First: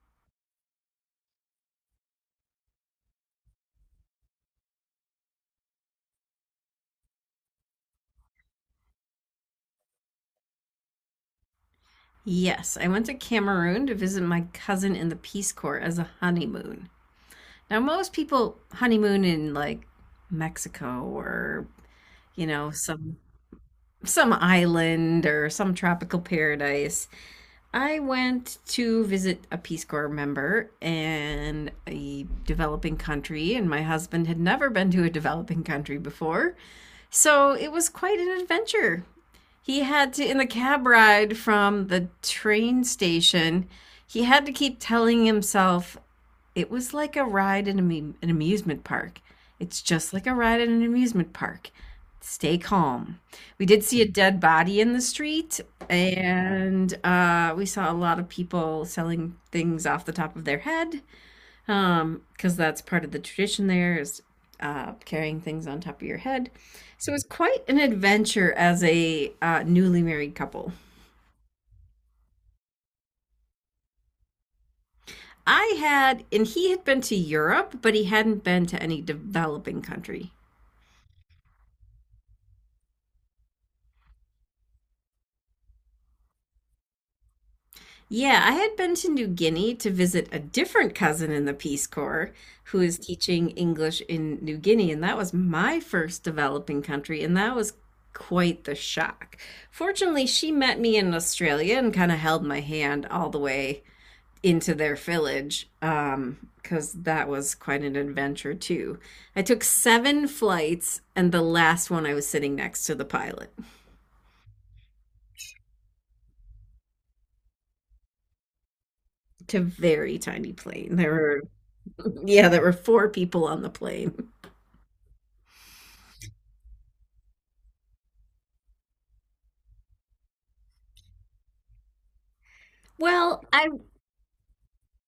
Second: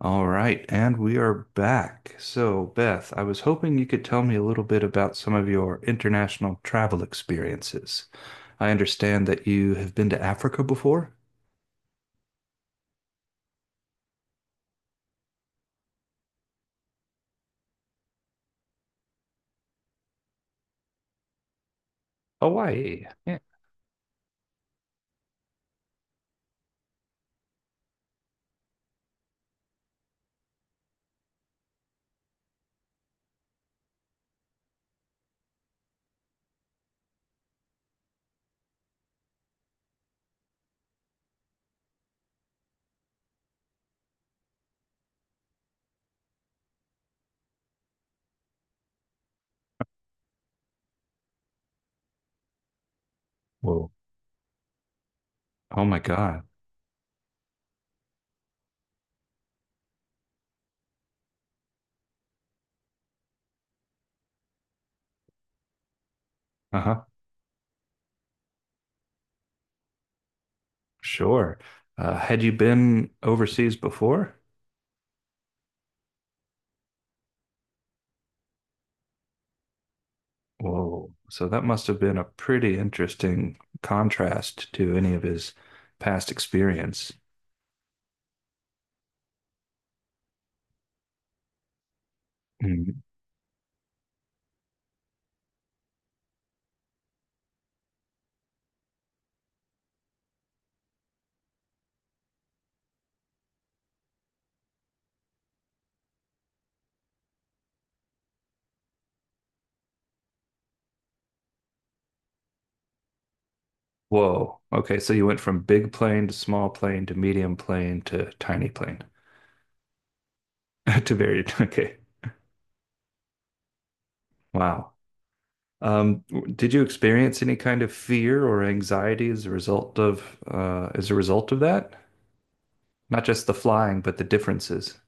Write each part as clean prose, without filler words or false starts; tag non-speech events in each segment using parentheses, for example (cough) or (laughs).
All right, and we are back. So, Beth, I was hoping you could tell me a little bit about some of your international travel experiences. I understand that you have been to Africa before? Yes, I went to Cameroon to visit my cousin in the Peace Corps as a honeymoon. Now, most people honeymoon in like Mexico or, Hawaii. some Yeah. Island or some tropical paradise. I went to visit a Peace Corps member in a developing country, and my husband had never been to a developing country before. So it was quite an adventure. He had to, in the cab ride from the train station, he had to keep telling himself it was like a ride in an amusement park. It's just like a ride in an amusement park. Stay calm. We did Whoa. see a dead body in the street, Oh my God. and we saw a lot of people selling things off the top of their head because that's part of the tradition there is carrying things on top of your head, Uh-huh. so it was quite an adventure as a newly married couple. Sure. Had you been overseas before? I had, and he had been to Europe, but he hadn't been to any developing country. Whoa. So that must have been a pretty interesting contrast to any of his past experience. Yeah, I had been to New Guinea to visit a different cousin in the Peace Corps who Mm-hmm. is teaching English in New Guinea, and that was my first developing country, and that was quite the shock. Fortunately, she met me in Australia and kind of held my hand all the way into their village, because that was quite an adventure too. I took 7 flights, and the last one I was sitting next to the pilot. Whoa. Okay, so you went from big plane to small plane to medium plane to tiny plane It's a very tiny plane. (laughs) To very okay. (laughs) yeah, there were 4 people on the plane. Wow. Did you experience any kind of fear or anxiety as a result of, as a result of that? Not Well, just the I flying, but the differences.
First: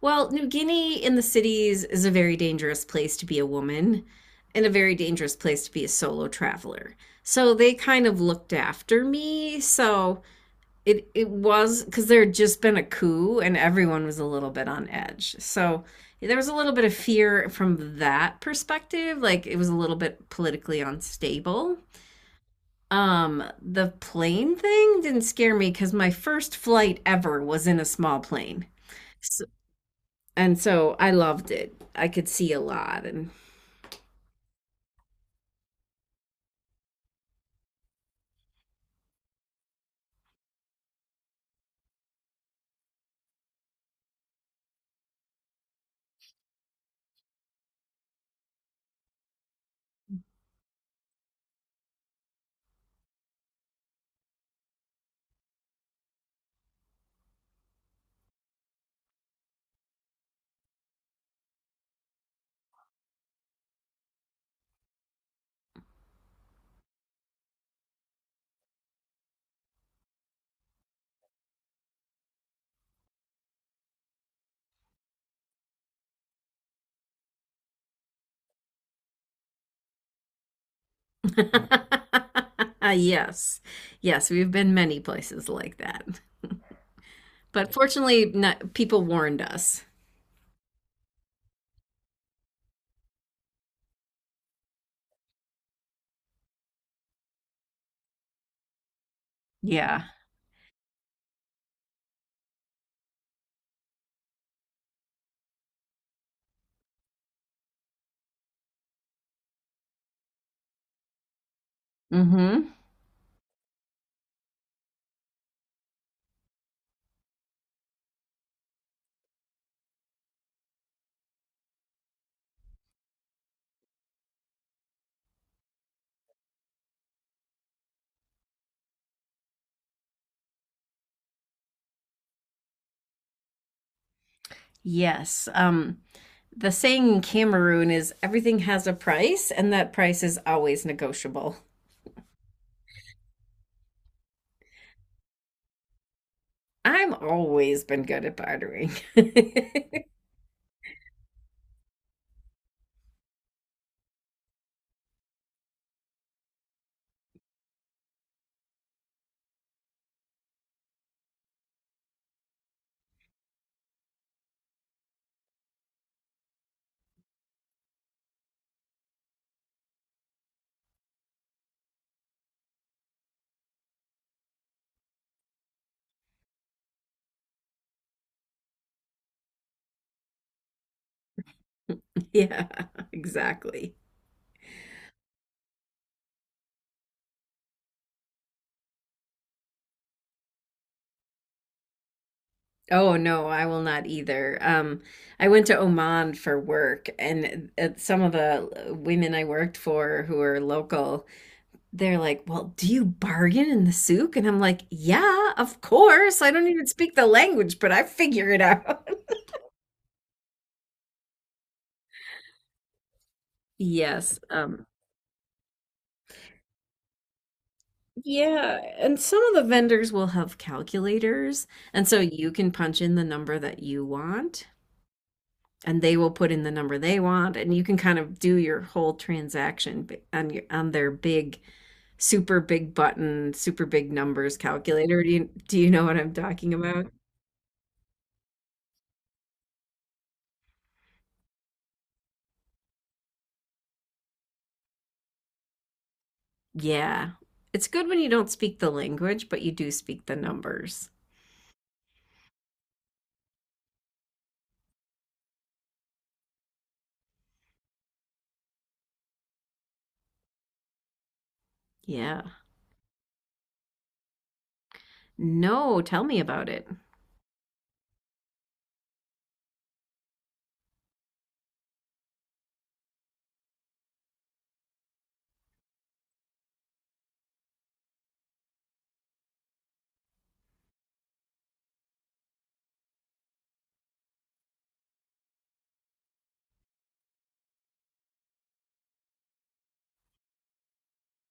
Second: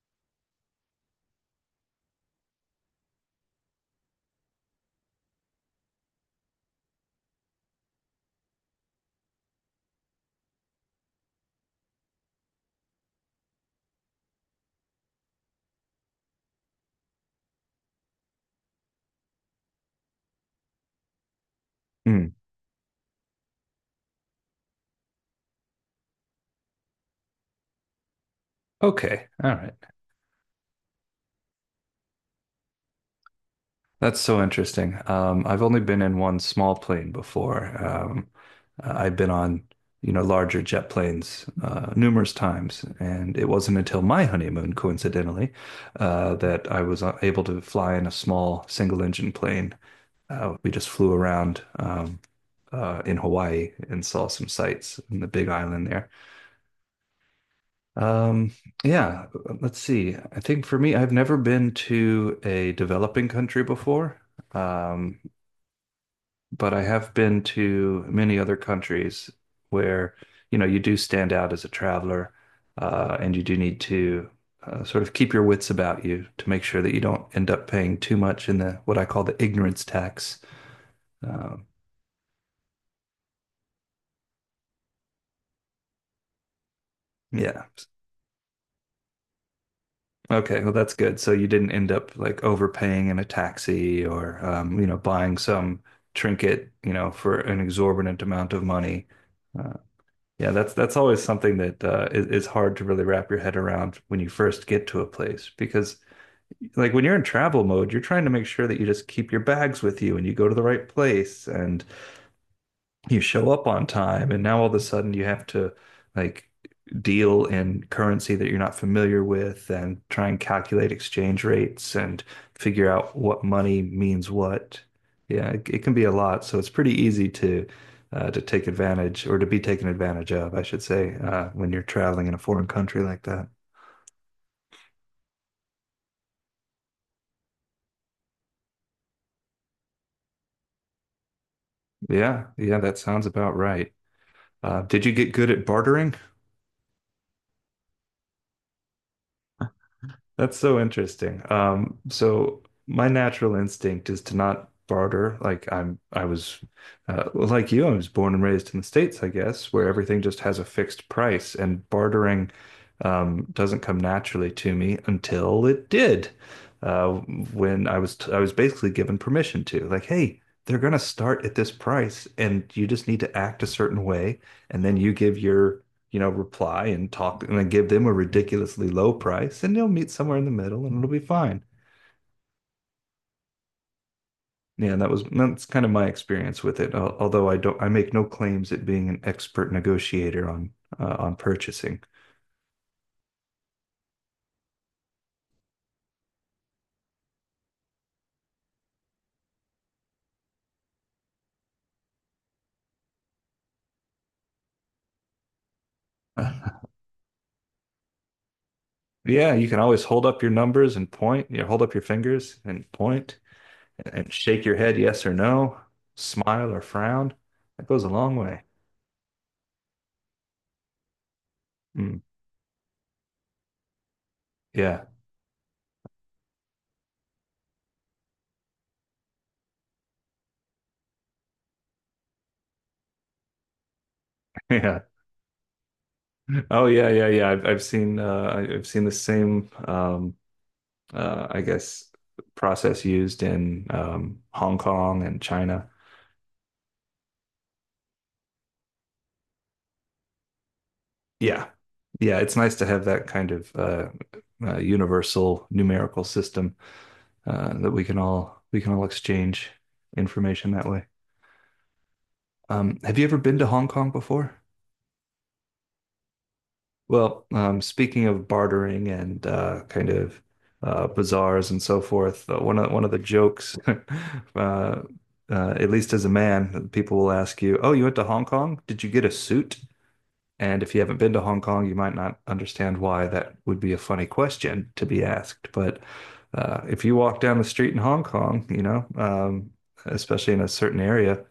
well, New Guinea in the cities is a very dangerous place to be a woman and a very dangerous place to be a solo traveler. So they kind of looked after me. So it was because there had just been a coup and everyone was a little bit on edge. So there was a little bit of fear from that perspective. Like, it was a little bit politically unstable. Hmm. The plane thing didn't scare me because my first flight ever was in a small plane. Okay. All right. And so I loved it. I could see a lot and That's so interesting. I've only been in one small plane before. I've been on, you know, larger jet planes numerous times, and it wasn't until my honeymoon, coincidentally, that I was able to fly in a small single-engine plane. We just flew around in Hawaii and saw some sights in the Big Island there. Um, yeah, let's see. I think for me, I've never been to a developing country before. Um, but I have been to many other countries where, you know, you do stand out as a traveler, and you do need to sort of keep your wits about you to make sure that you don't end up paying too much in the what I call the ignorance tax. Um, (laughs) yes. Yes, we've been many places like that. yeah. But fortunately, not, people warned us. Okay. Well, that's good. So you didn't end up like overpaying in a taxi or, you know, buying some trinket, you know, for an exorbitant amount of money. Uh, Yeah. Yeah, that's always something that is hard to really wrap your head around when you first get to a place because like when you're in travel mode, you're trying to make sure that you just keep your bags with you and you go to the right place and Hmm. you show up on time and now all of a sudden you have to like deal in currency that you're not familiar with and try and calculate exchange rates and figure out what money means what. Yeah, it can be a lot. So it's pretty easy to take advantage or to be taken advantage of, I should say, when you're traveling in a foreign country like that. Yes. The saying in Cameroon is everything has a price, and that price is always negotiable. Yeah, yeah, that sounds about right. Did you get good at bartering? I'm always been good at bartering. (laughs) That's so interesting. So my natural instinct is to not barter. Like, well, like you, I was born and raised in the States, I guess, where everything just has a fixed price, and bartering, doesn't come naturally to me until it did. Uh, when I was basically given permission to, like, hey, they're gonna start at this price, and you just need to act a certain way, and then you give your you know, reply and talk and then give them a ridiculously low price and they'll meet somewhere in the middle and it'll be fine. Yeah, exactly. Yeah, that's kind of my experience with it. Although I don't, I make no claims at being an expert negotiator on purchasing. (laughs) Oh no, I will not either. I went to Oman for work, and some of the women I worked for who are local, they're like, "Well, do you bargain in the souk?" And I'm like, "Yeah, of course. I don't Uh, even speak the language, but I figure it out." (laughs) yeah, you can always hold up your numbers and point. You know, hold up your fingers and point and Yes. shake your head yes or no, smile or frown. That goes a long way. yeah, and some of the vendors will have calculators, and so Mm, you can punch in the number that you want, yeah, and they will put in the number they want, and you can kind of do your whole transaction on your on their big, super big button, super big numbers (laughs) yeah. calculator. Do you know what I'm talking Oh yeah, about? yeah, yeah. I've seen I've seen the same I guess, process used in Hong Kong and China. Yeah. It's good when you don't speak the language, but you do speak the numbers. Yeah. Yeah, it's nice to have that kind of universal numerical system that we can all exchange information that way. Yeah. Have you ever been to Hong Kong before? No, tell me about it. Well, speaking of bartering and kind of bazaars and so forth, one of the jokes, (laughs) uh, uh, at least as a man, people will ask you, "Oh, you went to Hong Kong? Did you get a suit?" And if you haven't been to Hong Kong, you might not understand why that would be a funny question to be asked. But if you walk down the street in Hong Kong, you know, especially in a certain area,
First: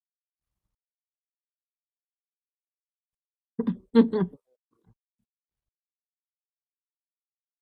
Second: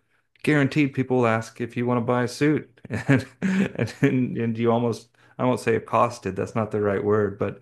guaranteed people will ask if you want to buy a suit. (laughs) And, and you almost, I won't say accosted, that's not the right word, but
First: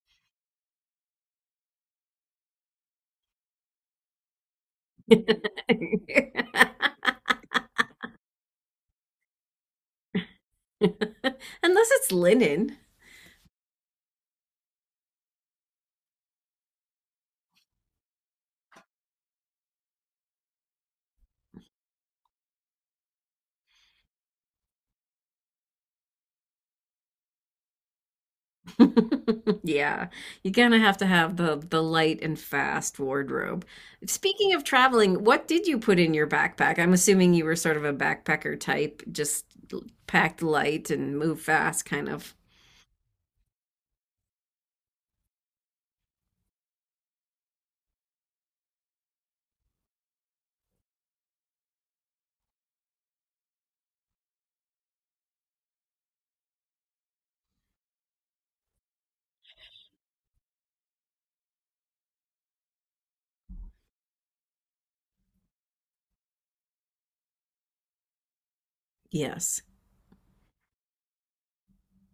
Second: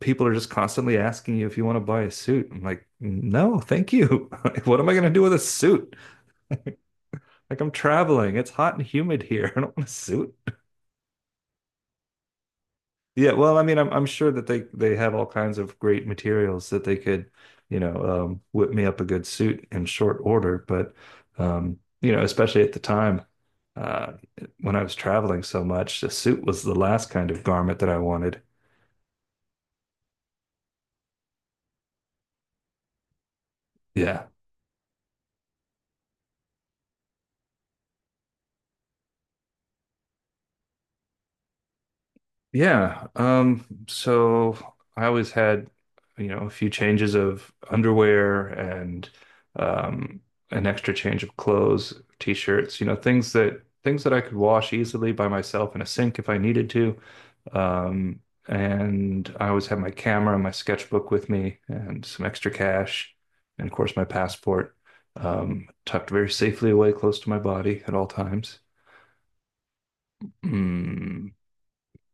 people are just constantly asking you if you want to buy a suit. I'm like, no, thank you. (laughs) What am I going to do with a suit? (laughs) Like, I'm traveling, it's hot and humid here. (laughs) I don't want a suit. (laughs) Unless it's linen. Yeah, well, I mean, I'm sure that they have all kinds of great materials that they could, you know, whip me up a good suit in short order. But, you know, especially at the time, uh, when I was traveling so much, a suit was the last kind of garment that I wanted. (laughs) Yeah, you kind of have to have the light and fast wardrobe. Yeah. Speaking of traveling, what did you put in your backpack? I'm assuming you were sort of a backpacker type, just packed light and move fast kind of. Yeah. So I always had, you know, a few changes of underwear and um an extra change of clothes, t-shirts, you know, things that I could wash easily by myself in a sink if I needed to. Um, and I always had my camera and my sketchbook with me and some extra cash and of course my passport tucked very safely away close to my body at all times. Yes. Hmm.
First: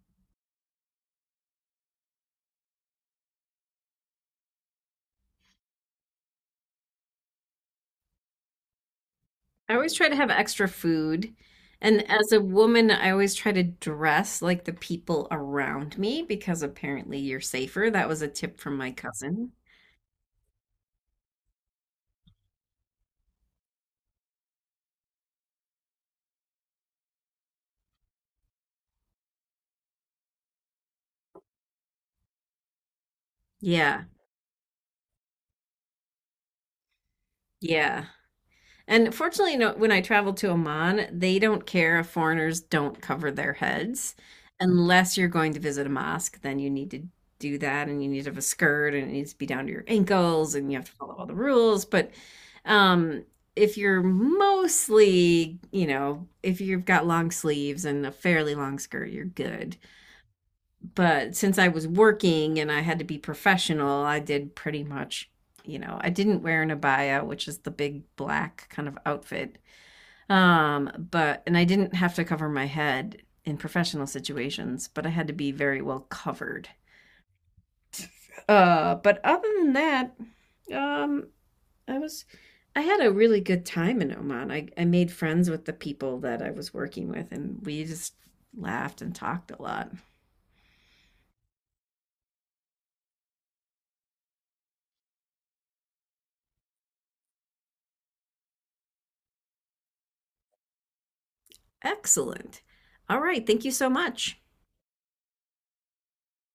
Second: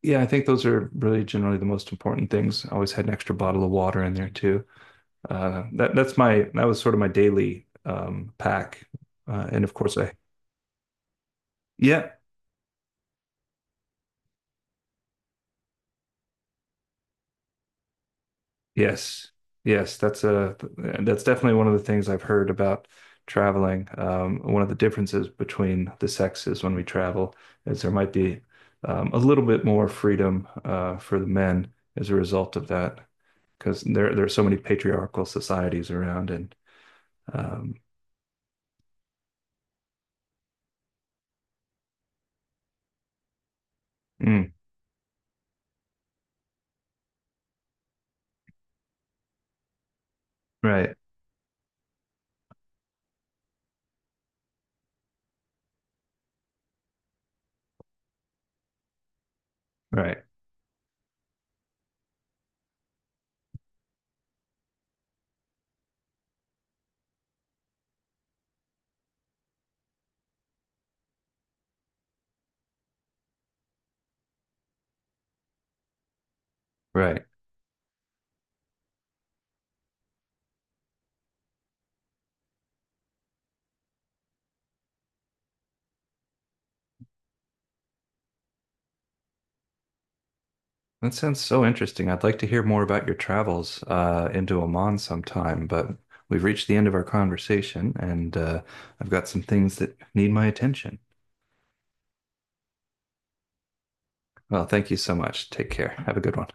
Yeah, I think those are really generally the most important things. I always had an extra bottle of water in there too. That's my, that was sort of my daily pack, and of I always course try I to have extra food. yeah, And as a woman, I always try to dress like the people around me because apparently you're safer. That was a tip from my yes, cousin. yes that's a that's definitely one of the things I've heard about traveling. One of the differences between the sexes when we travel is there might be a little bit more freedom for the men as a result of that because Yeah. there are so many patriarchal societies around and. Um, Yeah. And fortunately, no, when I travel to Oman, they don't care if foreigners don't cover their heads. mm, Unless you're going to visit a mosque, then you need to do that, and you need to have a skirt and it needs to be down to your ankles and you have to right, follow all the rules. But um, if you're mostly, you know, if you've got long sleeves and a fairly long skirt, you're good. right, But since I was working and I had to be professional, I did pretty much, you know, I didn't wear an abaya, which is the big black kind of outfit. But and I didn't have to cover my head in professional situations, but I had to be very well covered. right. But other than that, um, I was, I had a really good time in Oman. I made friends with the people that I was working with, and we just laughed and talked a lot. That sounds so interesting. I'd like to hear more about your travels into Oman sometime, but we've reached the end of our conversation, and I've got some things that need my attention. Excellent. All right, thank you so much. Well, thank you so much. Take care. Have a good one.